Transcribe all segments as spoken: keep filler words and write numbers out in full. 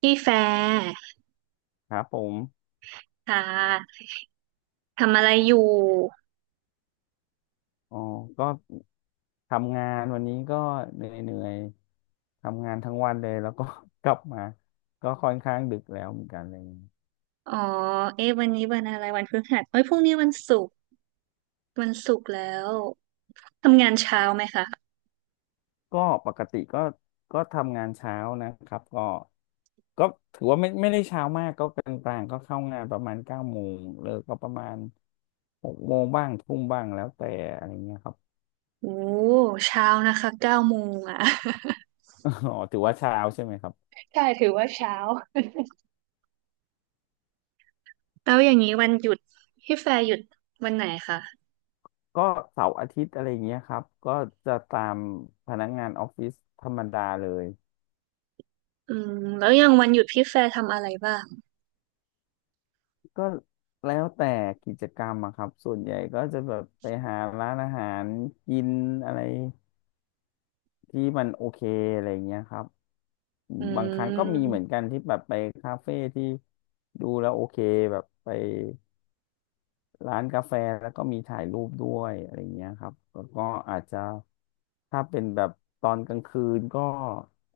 พี่แฟร์ครับผมค่ะทำอะไรอยู่อ๋อก็ทำงานวันนี้ก็เหนื่อยๆ ทำงานทั้งวันเลยแล้วก็ กลับมาก็ค่อนข้างดึกแล้วเหมือนกันอะไรอย่างเลยอ๋อเอ๊ะวันนี้วันอะไรวันพฤหัสเอ้ยพรุ่งนี้วันศุกร์วันศุกร์แล้วทำงานเช้าไหมคะก็ปกติก็ก็ทำงานเช้านะครับ ก็ก็ถือว่าไม่ไม่ได้เช้ามากก็กลางๆ ก็เข้างานประมาณเก้าโมงเลิกก็ประมาณหกโมงบ้างทุ่มบ้างแล้วแต่อะไรเงี้ยครับ โอ้เช้านะคะเก้าโมงอ่ะ อ๋อถือว่าเช้าใช่ไหมครับ ใช่ถือว่าเช้าแล้วอย่างนี้วันหยุดพี่แฟร์หยุดวันไหนคะก็เสาร์อาทิตย์อะไรเงี้ยครับก็จะตามพนักงานออฟฟิศธรรมดาเลย อืมแล้วอย่างวันหยุดพี่แฟร์ทำอะไรบ้างก็แล้วแต่กิจกรรมอะครับ ส่วนใหญ่ก็จะแบบไปหาร้านอาหารกินอะไรที่มันโอเคอะไรเงี้ยครับ อืบางครั้งก็มีเหมือนมกันที่แบบไปคาเฟ่ที่ดูแล้วโอเคแบบไป ร้านกาแฟแล้วก็มีถ่ายรูปด้วยอะไรอย่างเงี้ยครับแล้วก็อาจจะถ้าเป็นแบบตอนกลางคืนก็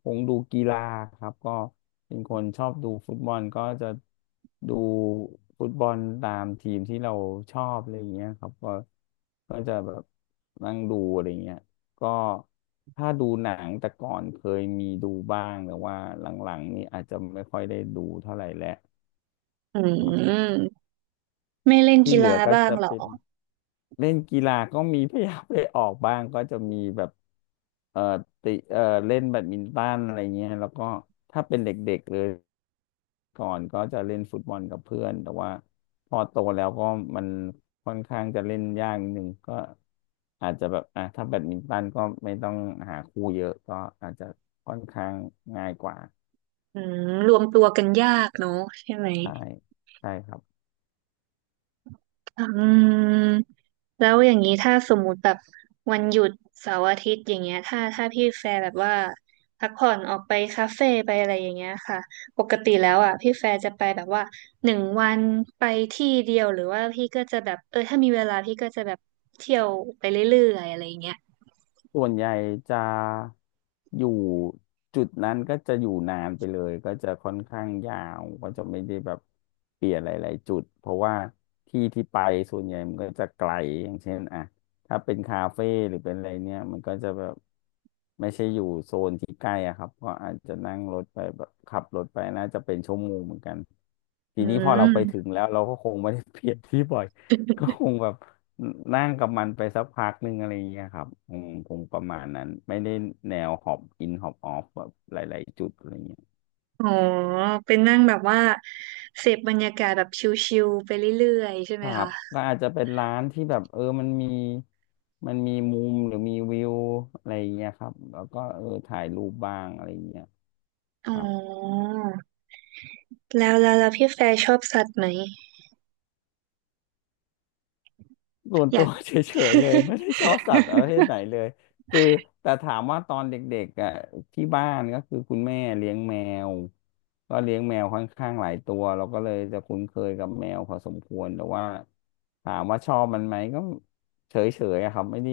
คงดูกีฬาครับก็เป็นคนชอบดูฟุตบอลก็จะดูฟุตบอลตามทีมที่เราชอบอะไรอย่างเงี้ยครับก็ก็จะแบบนั่งดูอะไรอย่างเงี้ยก็ถ้าดูหนังแต่ก่อนเคยมีดูบ้างแต่ว่าหลังๆนี่อาจจะไม่ค่อยได้ดูเท่าไหร่แล้วอืครับมไม่เล่นที่กีเหลือฬาก็บ้างจะเหรอเป็น เล่นกีฬาก็มีพยายามไปออกบ้างก็จะมีแบบเอ่อติเอ่อเล่นแบดมินตันอะไรเงี้ยแล้วก็ถ้าเป็นเด็กๆเลยก่อนก็จะเล่นฟุตบอลกับเพื่อนแต่ว่าพอโตแล้วก็มันค่อนข้างจะเล่นยากนิดนึงก็อาจจะแบบอ่ะถ้าแบดมินตันก็ไม่ต้องหาคู่เยอะก็อาจจะค่อนข้างง่ายกว่าอืมรวมตัวกันยากเนอะใช่ไหม ใช่ใช่ครับ อืมแล้วอย่างนี้ถ้าสมมุติแบบวันหยุดเสาร์อาทิตย์อย่างเงี้ยถ้าถ้าพี่แฟร์แบบว่าพักผ่อนออกไปคาเฟ่ไปอะไรอย่างเงี้ยค่ะปกติแล้วอ่ะพี่แฟร์จะไปแบบว่าหนึ่งวันไปที่เดียวหรือว่าพี่ก็จะแบบเออถ้ามีเวลาพี่ก็จะแบบเที่ยวไปเรื่อยๆอะไรอย่างเงี้ยส่วนใหญ่จะอยู่จุดนั้นก็จะอยู่นานไปเลยก็จะค่อนข้างยาวก็จะไม่ได้แบบเปลี่ยนหลายๆจุดเพราะว่าที่ที่ไปส่วนใหญ่มันก็จะไกลอย่างเช่นอ่ะถ้าเป็นคาเฟ่หรือเป็นอะไรเนี่ยมันก็จะแบบไม่ใช่อยู่โซนที่ใกล้อะครับก็อาจจะนั่งรถไปแบบขับรถไปน่าจะเป็นชั่วโมงเหมือนกันทีอืนี้พอเราไปถึงมแล้วเราก็คงไม่ได้เปลี่ยนที่บ่อย ก็คงแบบ นั่งกับมันไปสักพักหนึ่งอะไรอย่างเงี้ยครับอืมคงประมาณนั้นไม่ได้แนวฮอบอินฮอบออฟแบบหลายๆจุดอะไรเงี้ยอ๋อเป็นนั่งแบบว่าเสพบรรยากาศแบบชิลๆไปเรื่อยๆใช่คไหมรับคะก็อาจจะเป็นร้านที่แบบเออมันมีมันมีมุมหรือมีวิวอะไรอย่างเงี้ยครับแล้วก็เออถ่ายรูปบ้างอะไรอย่างเงี้ยอ๋ครับ อแล้วแล้วแล้วพี่แฟร์ชอบสัตว์ไหมส่วนอตัยาว ก เฉยๆเลย ไม่ได้ชอบสัตว์ประเภทไหนเลยคือแต่ถามว่าตอนเด็กๆอ่ะที่บ้านก็คือคุณแม่เลี้ยงแมวก็เลี้ยงแมวค่อนข้างหลายตัวเราก็เลยจะคุ้นเคยกับแมวพอสมควรแต่ว่าถามว่าชอบมันไหมก็เฉยๆอะครับไม่ได้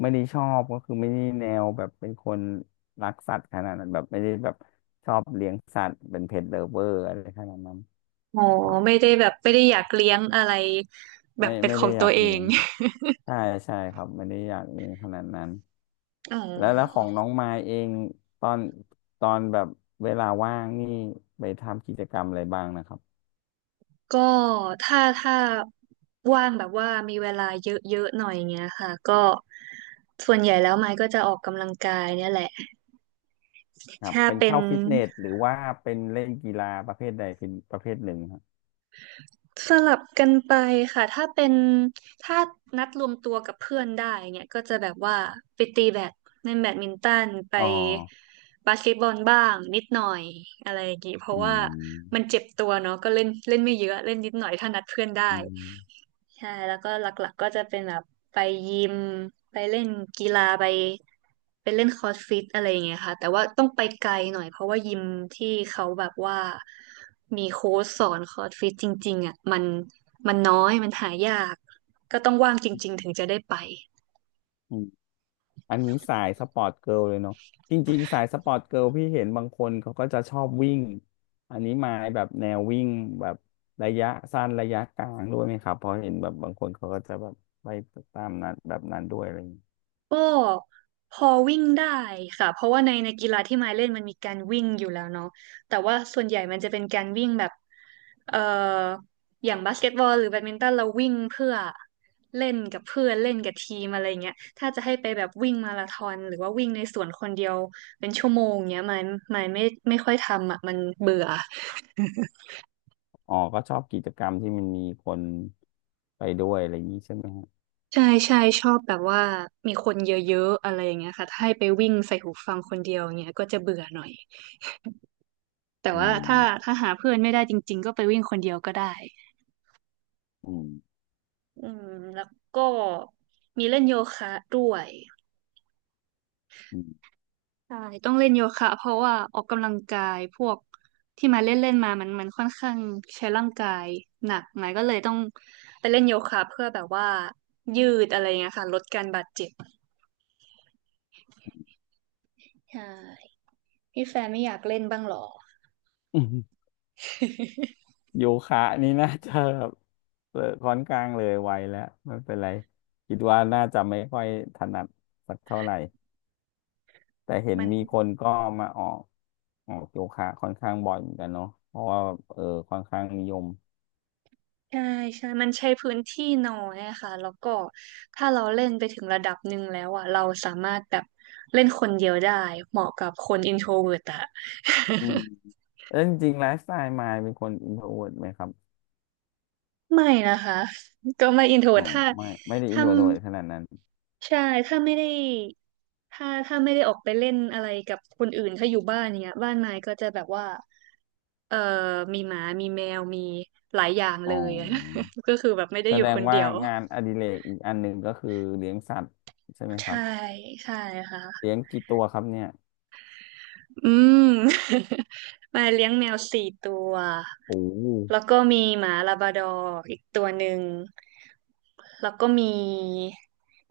ไม่ได้ชอบก็คือไม่ได้แนวแบบเป็นคนรักสัตว์ขนาดนั้นแบบไม่ได้แบบชอบเลี้ยงสัตว์เป็นเพ t l เ v เวอร์อะไรขนาดนั้นอ๋อครับไม่ได้แบบไม่ได้อยากเลี้ยงอะไรแบไม่บเป็นไม่ขอได้งอตัยาวกเอเลี้ยง ง ใช่ใช่ครับไม่ได้อยากเรียนขนาดนั้น อ๋อแล้วแล้วของน้องมายเองตอนตอนแบบเวลาว่างนี่ไปทำกิจกรรมอะไรบ้างนะครับก็ถ้าถ้าว่างแบบว่ามีเวลาเยอะๆหน่อยเงี้ยค่ะก็ส่วนใหญ่แล้วไม้ก็จะออกกำลังกายเนี่ยแหละครับถ้าเป็นเป็น เข้าฟิตเนสหรือว่าเป็นเล่นกีฬาประเภทใดเป็นประเภทหนึ่งครับสลับกันไปค่ะถ้าเป็นถ้านัดรวมตัวกับเพื่อนได้เนี่ยก็จะแบบว่าไปตีแบดเล่นแบดมินตันไปอ๋อบาสเกตบอลบ้างนิดหน่อยอะไรอย่างงี้เพราะอืว่ามมันเจ็บตัวเนาะก็เล่นเล่นไม่เยอะเล่นนิดหน่อยถ้านัดเพื่อนได้ อืใช่แล้วก็หลักๆก็จะเป็นแบบไปยิมไปเล่นกีฬาไปไปเล่นคอร์สฟิตอะไรอย่างเงี้ยค่ะแต่ว่าต้องไปไกลหน่อยเพราะว่ายิมที่เขาแบบว่ามีโค้ชสอนคอร์สฟิตจริงๆอ่ะมันมันน้อยมันหายากก็ต้องว่างจริงๆถึงจะได้ไป ม อันนี้สายสปอร์ตเกิร์ลเลยเนาะจริงๆสายสปอร์ตเกิร์ลพี่เห็นบางคนเขาก็จะชอบวิ่งอันนี้มาแบบแนววิ่งแบบระยะสั้นระยะกลางด้วยไหมครับเพราะเห็นแบบบางคนเขาก็จะแบบไปตามนั้นแบบนั้นด้วยอะไรอย่างเงี้ยก็พอวิ่งได้ค่ะเพราะว่าในในกีฬาที่มายเล่นมันมีการวิ่งอยู่แล้วเนาะแต่ว่าส่วนใหญ่มันจะเป็นการวิ่งแบบเอ่ออย่างบาสเกตบอลหรือแบดมินตันเราวิ่งเพื่อเล่นกับเพื่อนเล่นกับทีมอะไรเงี้ยถ้าจะให้ไปแบบวิ่งมาราธอนหรือว่าวิ่งในสวนคนเดียวเป็นชั่วโมงเงี้ยมายมายไม่ไม่ค่อยทำอ่ะมันเบื่ออ๋อก็ชอบกิจกรรมที่มันมีคนไปด้วยอะไรอย่างนี้ใช่ไหมฮะใช่ใช่ชอบแบบว่ามีคนเยอะๆอะไรอย่างเงี้ยค่ะถ้าให้ไปวิ่งใส่หูฟังคนเดียวเงี้ยก็จะเบื่อหน่อย แต่อืว่าถ้ามถ้าหาเพื่อนไม่ได้จริงๆก็ไปวิ่งคนเดียวก็ได้อืมอืมแล้วก็มีเล่นโยคะด้วยอืมใช่ต้องเล่นโยคะเพราะว่าออกกำลังกายพวกที่มาเล่นเล่นมามันมันค่อนข้างใช้ร่างกายหนักหน่อยก็เลยต้องไปเล่นโยคะเพื่อแบบว่ายืดอะไรเงี้ยค่ะลดการบาดเจ็บใช่พี่แฟนไม่อยากเล่นบ้างเหรอ อืมโยคะนี่น่าจะแบบเออค่อนข้างเลยไวแล้วไม่เป็นไรคิดว่าน่าจะไม่ค่อยถนัดสักเท่าไหร่ แต่เห็ นมัน มีคนก็มาออกออกโยคะค่อนข้างบ่อยเหมือนกันเนาะเพราะว่าเออค่อนข้างนิยมใช่ใช่มันใช้พื้นที่น้อยอะค่ะแล้วก็ถ้าเราเล่นไปถึงระดับหนึ่งแล้วอ่ะเราสามารถแบบเล่นคนเดียวได้เหมาะกับคนอินโทรเวิร์ตอะ อืมแล้วจริงๆไลฟ์สไตล์มายเป็นคนอินโทรเวิร์ไหมครับ ไม่นะคะก็ไม่อินโทรอ๋เวิอร์ตถ้าไม่ไม่ได้อินถ้าโทรเวิร์ขนาดนั้นใช่ถ้าไม่ได้ถ้าถ้าไม่ได้ออกไปเล่นอะไรกับคนอื่นถ้าอยู่บ้านเนี้ยบ้านไม้ก็จะแบบว่าเอ่อมีหมามีแมวมีหลายอย่างอ๋เลย อ ก็คือแบบไม่ได้แสอยู่ดคงนเดีว่ายวงานอดิเรกอีกอันหนึ่งก็คือเลี้ยงสัตว์ใช่ไหมครัใช่บใช่ค่ะ เลี้ยงกี่ตัวครับเนี่ยอืม มาเลี้ยงแมวสี่ตัว โอ้ แล้วก็มีหมาลาบราดอร์อีกตัวหนึ่งแล้วก็มี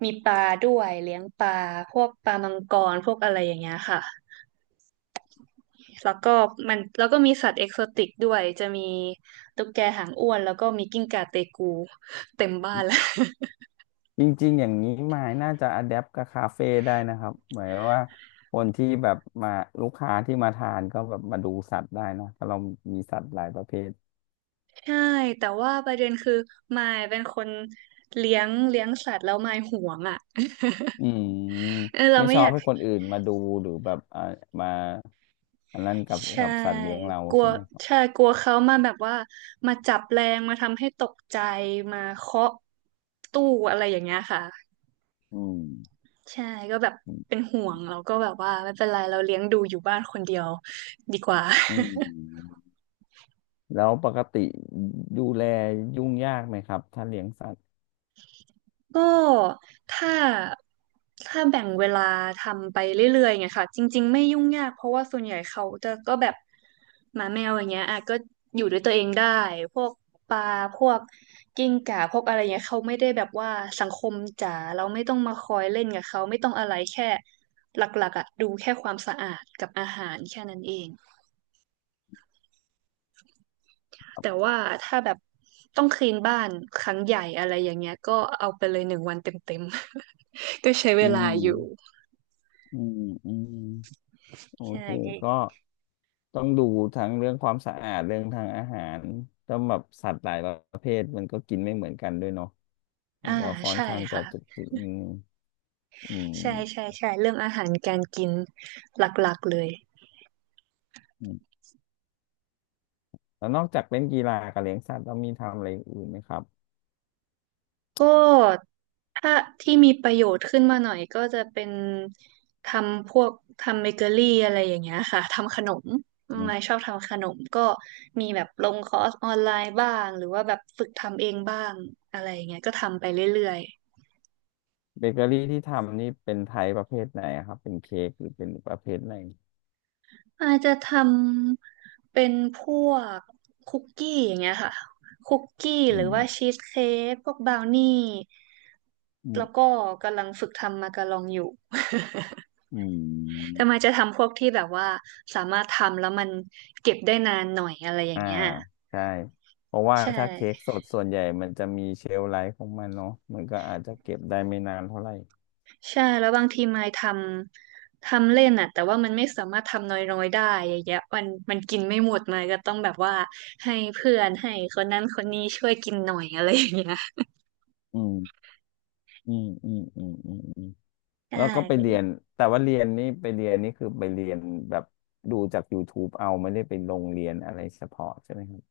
มีปลาด้วยเลี้ยงปลาพวกปลามังกรพวกอะไรอย่างเงี้ยค่ะแล้วก็มันแล้วก็มีสัตว์เอกโซติกด้วยจะมีตุ๊กแกหางอ้วนแล้วก็มีกิ้งก่าเตกูเต็มบ้านแล้ว จริงๆ อย่างนี้มายน่าจะอะแดปกับคาเฟ่ได้นะครับหมายว่าคนที่แบบมาลูกค้าที่มาทานก็แบบมาดูสัตว์ได้นะเพราะเรามีสัตว์หลายประเภทใช่แต่ว่าประเด็นคือมายเป็นคนเลี้ยงเลี้ยงสัตว์แล้วมายห่วงอ่ะ อืม เออเราไม่ไม่ชออบยาก ให้คนอื่นมาดูหรือแบบอ่ามาอันนั้นกับใช่กับสัตว์เลี้ยงเรากลัวใช่ไหมครับใช่กลัวเขามาแบบว่ามาจับแรงมาทำให้ตกใจมาเคาะตู้อะไรอย่างเงี้ยค่ะอืมใช่ก็แบบเป็นห่วงเราก็แบบว่าไม่เป็นไรเราเลี้ยงดูอยู่บ้านคนเดียวดีกว่า อืมแล้วปกติดูแลยุ่งยากไหมครับถ้าเลี้ยงสัตว์ก็ถ้าถ้าแบ่งเวลาทำไปเรื่อยๆไงค่ะจริงๆไม่ยุ่งยากเพราะว่าส่วนใหญ่เขาจะก็แบบหมาแมวอย่างเงี้ยอ่ะก็อยู่ด้วยตัวเองได้พวกปลาพวกกิ้งก่าพวกอะไรเงี้ยเขาไม่ได้แบบว่าสังคมจ๋าเราไม่ต้องมาคอยเล่นกับเขาไม่ต้องอะไรแค่หลักๆอ่ะดูแค่ความสะอาดกับอาหารแค่นั้นเองแต่ว่าถ้าแบบต้องคลีนบ้านครั้งใหญ่อะไรอย่างเงี้ยก็เอาไปเลยหนึ่งวันเต็มๆ ก็ใช้เวอืลามอยู่ อืมอืมโอใช่เคก็ ต้องดูทั้งเรื่องความสะอาดเรื่องทางอาหารต้องแบบสัตว์หลายประเภทมันก็กินไม่เหมือนกันด้วยเนาะมัอ่านก็ค่อนใช่ข้างจะค่ะจุกจิกอืมอืใช่ใช่มใช่ เรื่องอาหารการกินหลักๆเลยอืมแล้วนอกจากเล่นกีฬากับเลี้ยงสัตว์แล้วมีทำอะไรอื่นไหมครับก็ถ้าที่มีประโยชน์ขึ้นมาหน่อยก็จะเป็นทำพวกทำเบเกอรี่อะไรอย่างเงี้ยค่ะ ทำขนม อืมไม่ชอบทำขนมก็มีแบบลงคอร์สออนไลน์บ้าง หรือว่าแบบฝึกทำเองบ้างอะไรอย่างเงี้ยก็ทำไปเรื่อยๆ เบเกอรี่ที่ทำนี่เป็นไทยประเภทไหนอะครับ เป็นเค้กหรือเป็นประเภทไหนอาจจะทำเป็นพวกคุกกี้อย่างเงี้ยค่ะคุกกี้หอืรือว่ามชีสเค้กพวกบราวนี่อืแล้วมก็กำลังฝึกทำมาการองอยู่ อืแต่มมาจะทำพวกที่แบบว่าสามารถทำแล้วมันเก็บได้นานหน่อยอะไรอย่างอ่าเงี้ยใช่เพราะว่าใช่ถ้าเค้กสดส่วนใหญ่มันจะมีเชลฟ์ไลฟ์ของมันเนาะมันก็อาจจะเก็บได้ไม่นานเท่าไหร่ใช่แล้วบางทีมายทำทำเล่นอ่ะแต่ว่ามันไม่สามารถทำน้อยๆได้อย่างเงี้ยมันมันกินไม่หมดมายก็ต้องแบบว่าให้เพื่อนให้คนนั้นคนนี้ช่วยกินหน่อยอะไรอย่างเงี้ย อืม อืมอืมอืมอืมอืมใชแล้วก็ไปเรีย่นแต่ว่าเรียนนี่ไปเรียนนี่คือไปเรียนแบบดูจาก ยูทูป เอาไม่ได้ไปลงเรียนอะไรเฉพาะใช่ไหมครับ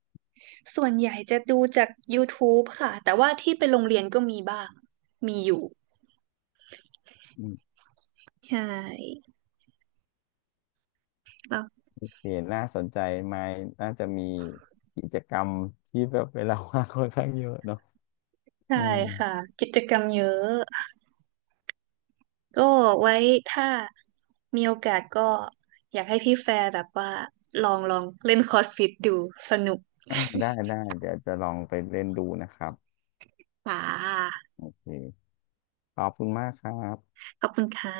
ส่วนใหญ่จะดูจาก ยูทูบ ค่ะ แต่ว่าที่ไปโรงเรียนก็มีบ้าง มีอยู่อืมใช่แล้วโอเห็นน่าสนใจไหมน่าจะมีกิจกรรมที่แบบเวลาว่างค่อนข้างเยอะเนาะใช่อืมค่ะ กิจกรรมเยอะ ก็ไว้ถ้ามีโอกาสก็อยากให้พี่แฟร์แบบว่าลองลองเล่นคอร์สฟิตดูสนุกอ่ะได้ได้เดี๋ยวจะลองไปเล่นดูนะครับค่ะโอเคขอบคุณมากครับขอบคุณค่ะ